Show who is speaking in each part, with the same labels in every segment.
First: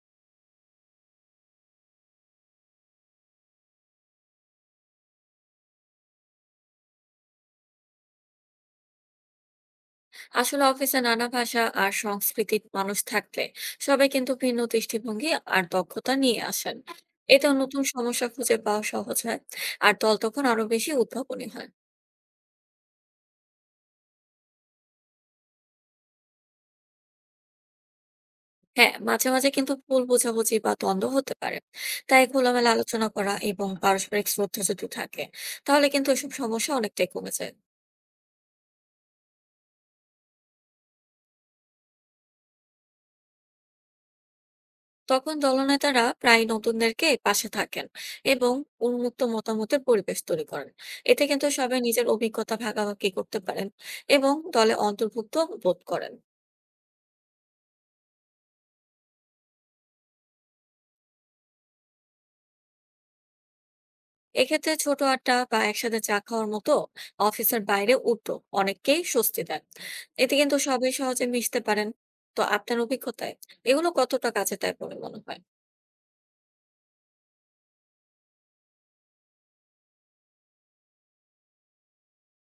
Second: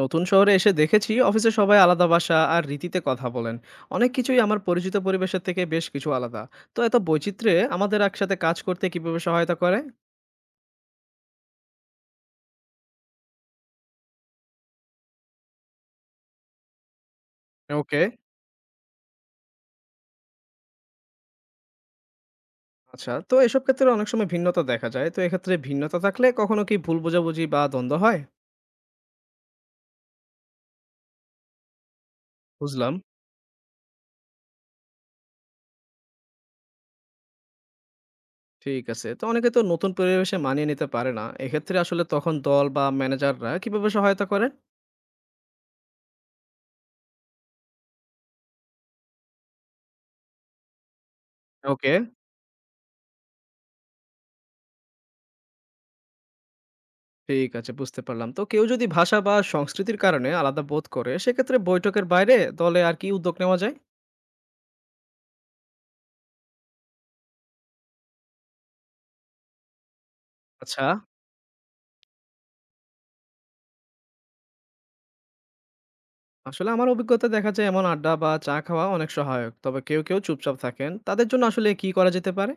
Speaker 1: নতুন শহরে এসে দেখেছি অফিসে সবাই আলাদা ভাষা আর রীতিতে কথা বলেন। অনেক কিছুই আমার পরিচিত পরিবেশের থেকে বেশ কিছু আলাদা। তো এত বৈচিত্র্যে আমাদের একসাথে কাজ করতে কিভাবে সহায়তা করে?
Speaker 2: আসলে অফিসে নানা ভাষা আর সংস্কৃতির মানুষ থাকলে সবাই কিন্তু ভিন্ন দৃষ্টিভঙ্গি আর দক্ষতা নিয়ে আসেন। এতে নতুন
Speaker 1: ওকে।
Speaker 2: সমস্যা খুঁজে পাওয়া সহজ হয়, আর দল তখন আরো বেশি উদ্ভাবনী হয়।
Speaker 1: আচ্ছা, তো এসব ক্ষেত্রে অনেক সময় ভিন্নতা দেখা যায়, তো এক্ষেত্রে ভিন্নতা থাকলে কখনো কি ভুল বোঝাবুঝি বা দ্বন্দ্ব হয়?
Speaker 2: হ্যাঁ, মাঝে মাঝে কিন্তু ভুল বোঝাবুঝি বা দ্বন্দ্ব হতে পারে। তাই খোলামেলা
Speaker 1: বুঝলাম।
Speaker 2: আলোচনা করা এবং পারস্পরিক শ্রদ্ধা যদি থাকে, তাহলে কিন্তু এসব সমস্যা অনেকটাই কমে যায়।
Speaker 1: ঠিক আছে, তো অনেকে তো নতুন পরিবেশে মানিয়ে নিতে পারে না, এক্ষেত্রে আসলে তখন দল বা ম্যানেজাররা কিভাবে সহায়তা করে?
Speaker 2: তখন দলনেতারা প্রায় নতুনদেরকে পাশে থাকেন এবং উন্মুক্ত মতামতের পরিবেশ তৈরি করেন। এতে কিন্তু সবাই
Speaker 1: ওকে।
Speaker 2: নিজের অভিজ্ঞতা ভাগাভাগি করতে পারেন এবং দলে অন্তর্ভুক্ত বোধ করেন।
Speaker 1: ঠিক আছে, বুঝতে পারলাম। তো কেউ যদি ভাষা বা সংস্কৃতির কারণে আলাদা বোধ করে, সেক্ষেত্রে বৈঠকের বাইরে দলে আর কি উদ্যোগ নেওয়া যায়?
Speaker 2: এক্ষেত্রে ছোট আড্ডা বা একসাথে চা খাওয়ার মতো অফিসের বাইরে উদ্যোগ অনেককেই স্বস্তি দেন। এতে কিন্তু
Speaker 1: আচ্ছা,
Speaker 2: সবাই সহজে মিশতে পারেন। তো আপনার অভিজ্ঞতায় এগুলো কতটা কাজে দেয় বলে মনে হয়?
Speaker 1: আসলে আমার অভিজ্ঞতা দেখা যায় এমন আড্ডা বা চা খাওয়া অনেক সহায়ক। তবে কেউ চুপচাপ থাকেন। তাদের জন্য আসলে কি করা যেতে পারে?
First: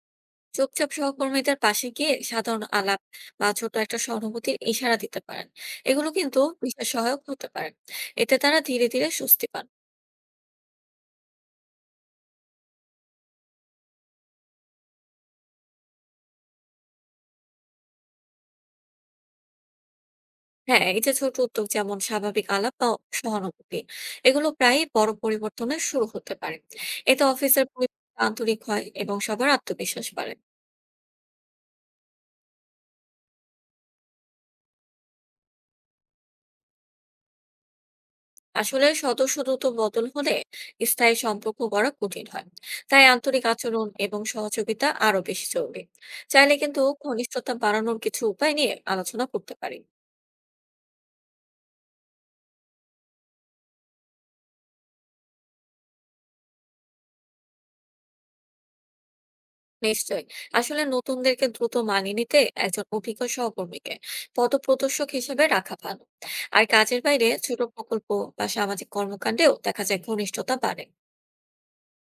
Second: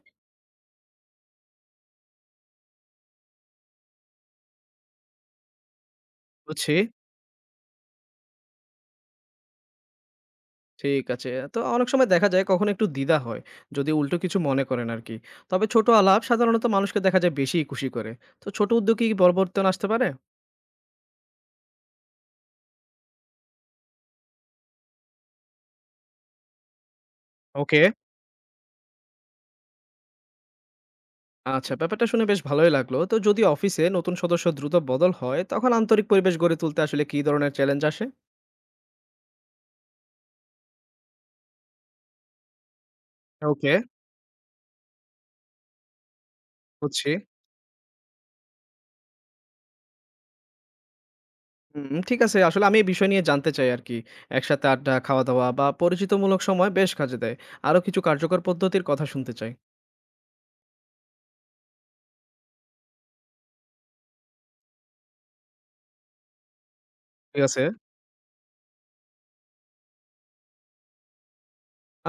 Speaker 2: চুপচাপ সহকর্মীদের পাশে গিয়ে সাধারণ আলাপ বা ছোট একটা সহানুভূতির ইশারা দিতে পারেন। এগুলো কিন্তু
Speaker 1: বুঝছি।
Speaker 2: বিশেষ সহায়ক হতে পারে। এতে তারা ধীরে ধীরে স্বস্তি পান।
Speaker 1: ঠিক আছে। তো অনেক সময় দেখা যায় কখনো একটু দ্বিধা হয়, যদি উল্টো কিছু মনে করেন আরকি। তবে ছোট আলাপ সাধারণত মানুষকে দেখা যায় বেশি খুশি করে। তো ছোট উদ্যোগ কি পরিবর্তন আসতে পারে?
Speaker 2: হ্যাঁ, এই যে ছোট উদ্যোগ, যেমন স্বাভাবিক আলাপ বা সহানুভূতি, এগুলো প্রায়ই বড় পরিবর্তনের শুরু হতে পারে। এতে অফিসের
Speaker 1: ওকে।
Speaker 2: পরিবেশ আন্তরিক হয় এবং সবার আত্মবিশ্বাস বাড়ে।
Speaker 1: আচ্ছা, ব্যাপারটা শুনে বেশ ভালোই লাগলো। তো যদি অফিসে নতুন সদস্য দ্রুত বদল হয়, তখন আন্তরিক পরিবেশ গড়ে তুলতে আসলে কি ধরনের চ্যালেঞ্জ আসে?
Speaker 2: আসলে সদস্য দ্রুত বদল হলে স্থায়ী সম্পর্ক গড়া কঠিন হয়। তাই আন্তরিক
Speaker 1: ওকে,
Speaker 2: আচরণ এবং সহযোগিতা আরো বেশি জরুরি। চাইলে কিন্তু
Speaker 1: বুঝছি।
Speaker 2: ঘনিষ্ঠতা বাড়ানোর কিছু উপায় নিয়ে আলোচনা করতে পারি।
Speaker 1: হুম, ঠিক আছে। আসলে আমি এই বিষয় নিয়ে জানতে চাই আরকি। একসাথে আড্ডা, খাওয়া-দাওয়া বা পরিচিতমূলক সময় বেশ কাজে দেয়। আরো কিছু কার্যকর পদ্ধতির কথা শুনতে চাই।
Speaker 2: নিশ্চয়ই। আসলে নতুনদেরকে দ্রুত মানিয়ে নিতে একজন অভিজ্ঞ সহকর্মীকে পথপ্রদর্শক হিসেবে রাখা ভালো। আর কাজের বাইরে
Speaker 1: ঠিক
Speaker 2: ছোট
Speaker 1: আছে।
Speaker 2: প্রকল্প বা সামাজিক কর্মকাণ্ডেও দেখা যায় ঘনিষ্ঠতা বাড়ে।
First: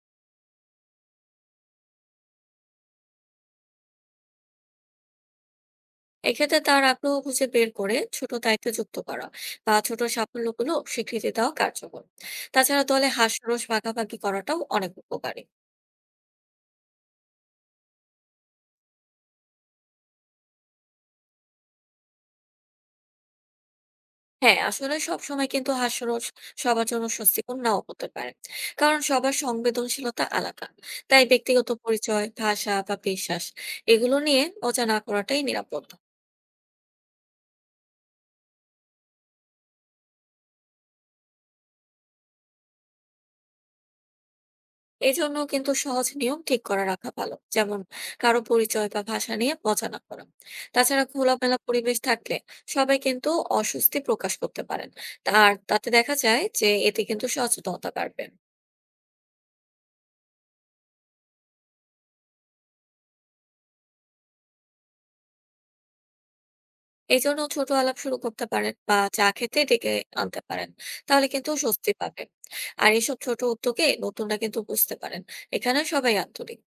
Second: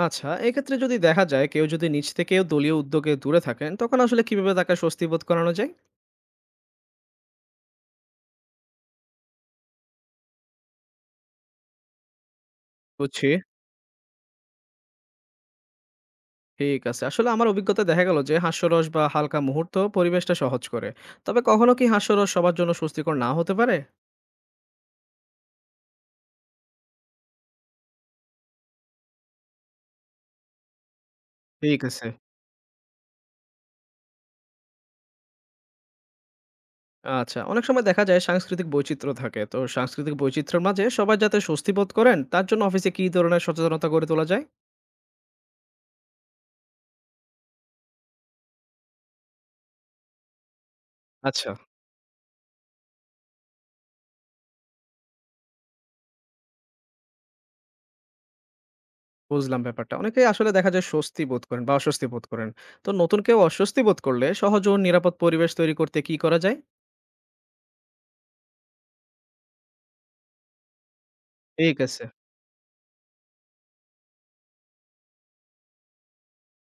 Speaker 1: আচ্ছা, এক্ষেত্রে যদি দেখা যায় কেউ যদি নিজ থেকেও দলীয় উদ্যোগে দূরে থাকেন, তখন আসলে কিভাবে তাকে স্বস্তি বোধ করানো যায়?
Speaker 2: এক্ষেত্রে তার আগ্রহ খুঁজে বের করে ছোট দায়িত্ব যুক্ত করা বা ছোট সাফল্যগুলো স্বীকৃতি দেওয়া কার্যকর। তাছাড়া দলে
Speaker 1: বুঝছি।
Speaker 2: হাস্যরস ভাগাভাগি করাটাও অনেক উপকারী।
Speaker 1: ঠিক আছে। আসলে আমার অভিজ্ঞতা দেখা গেল যে হাস্যরস বা হালকা মুহূর্ত পরিবেশটা সহজ করে। তবে কখনো কি হাস্যরস সবার জন্য স্বস্তিকর না হতে পারে?
Speaker 2: হ্যাঁ, আসলে সব সময় কিন্তু হাস্যরস সবার জন্য স্বস্তিকর নাও হতে পারে, কারণ সবার সংবেদনশীলতা আলাদা। তাই ব্যক্তিগত
Speaker 1: ঠিক আছে।
Speaker 2: পরিচয়, ভাষা বা বিশ্বাস এগুলো নিয়ে মজা না করাটাই নিরাপদ।
Speaker 1: আচ্ছা, অনেক সময় দেখা যায় সাংস্কৃতিক বৈচিত্র্য থাকে। তো সাংস্কৃতিক বৈচিত্র্যের মাঝে সবাই যাতে স্বস্তি বোধ করেন তার জন্য অফিসে কি ধরনের সচেতনতা গড়ে তোলা যায়?
Speaker 2: এজন্য কিন্তু সহজ নিয়ম ঠিক করে রাখা ভালো, যেমন কারো পরিচয় বা ভাষা নিয়ে মজা না করা। তাছাড়া
Speaker 1: আচ্ছা।
Speaker 2: খোলামেলা পরিবেশ থাকলে সবাই কিন্তু অস্বস্তি প্রকাশ করতে পারেন। আর তাতে দেখা যায় যে এতে কিন্তু সচেতনতা বাড়বে।
Speaker 1: বুঝলাম ব্যাপারটা। অনেকেই আসলে দেখা যায় স্বস্তি বোধ করেন বা অস্বস্তি বোধ করেন। তো নতুন কেউ অস্বস্তি বোধ করলে সহজ ও নিরাপদ পরিবেশ তৈরি করতে কি করা যায়?
Speaker 2: এই জন্য ছোট আলাপ শুরু করতে পারেন বা চা খেতে ডেকে আনতে পারেন, তাহলে কিন্তু
Speaker 1: ঠিক
Speaker 2: স্বস্তি
Speaker 1: আছে।
Speaker 2: পাবে। আর এইসব ছোট উদ্যোগে নতুনরা কিন্তু বুঝতে পারেন এখানে সবাই আন্তরিক।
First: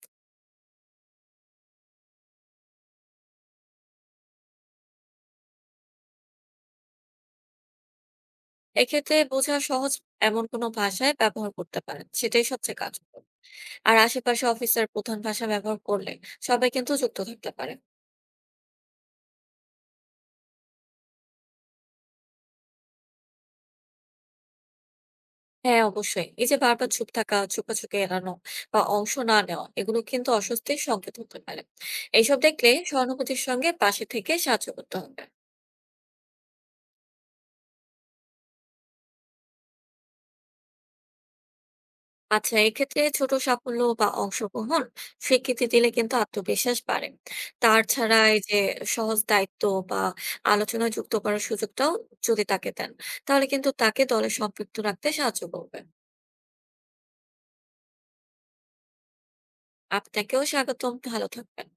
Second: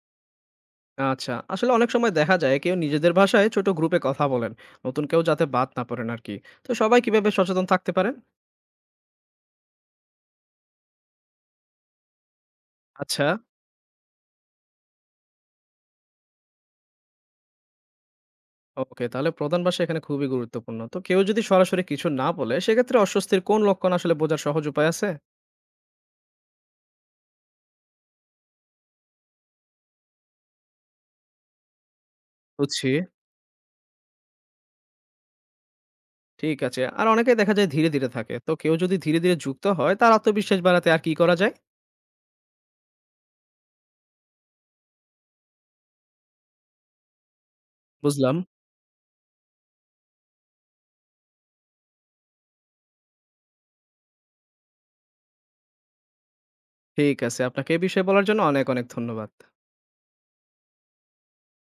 Speaker 1: আচ্ছা। আসলে অনেক সময় দেখা যায় কেউ নিজেদের ভাষায় ছোট গ্রুপে কথা বলেন। নতুন কেউ যাতে বাদ না পড়েন আরকি। তো সবাই কিভাবে সচেতন থাকতে পারেন?
Speaker 2: এক্ষেত্রে বোঝা সহজ এমন কোনো ভাষায় ব্যবহার করতে পারেন, সেটাই সবচেয়ে কার্যকর।
Speaker 1: আচ্ছা,
Speaker 2: আর আশেপাশে অফিসের প্রধান ভাষা ব্যবহার করলে সবাই কিন্তু যুক্ত থাকতে পারে।
Speaker 1: ওকে। তাহলে প্রধান ভাষা এখানে খুবই গুরুত্বপূর্ণ। তো কেউ যদি সরাসরি কিছু না বলে সেক্ষেত্রে অস্বস্তির কোন লক্ষণ আসলে বোঝার সহজ উপায় আছে?
Speaker 2: হ্যাঁ, অবশ্যই। এই যে বারবার চুপ থাকা, চুপাচুপি এড়ানো বা অংশ না নেওয়া, এগুলো কিন্তু অস্বস্তির সংকেত হতে পারে। এইসব দেখলে
Speaker 1: বুঝছি।
Speaker 2: সহানুভূতির সঙ্গে পাশে থেকে সাহায্য করতে হবে।
Speaker 1: ঠিক আছে। আর অনেকেই দেখা যায় ধীরে, ধীরে থাকে। তো কেউ যদি ধীরে, ধীরে যুক্ত হয় তার আত্মবিশ্বাস বাড়াতে আর কি করা যায়?
Speaker 2: আচ্ছা, এক্ষেত্রে ছোট সাফল্য বা অংশগ্রহণ স্বীকৃতি দিলে কিন্তু আত্মবিশ্বাস বাড়ে। তার ছাড়া
Speaker 1: বুঝলাম।
Speaker 2: এই যে সহজ দায়িত্ব বা আলোচনায় যুক্ত করার সুযোগটাও যদি তাকে দেন, তাহলে কিন্তু তাকে দলে সম্পৃক্ত রাখতে সাহায্য করবে।
Speaker 1: ঠিক আছে। আপনাকে এই বিষয়ে বলার জন্য অনেক, অনেক ধন্যবাদ।
Speaker 2: আপনাকেও স্বাগতম, ভালো থাকবেন।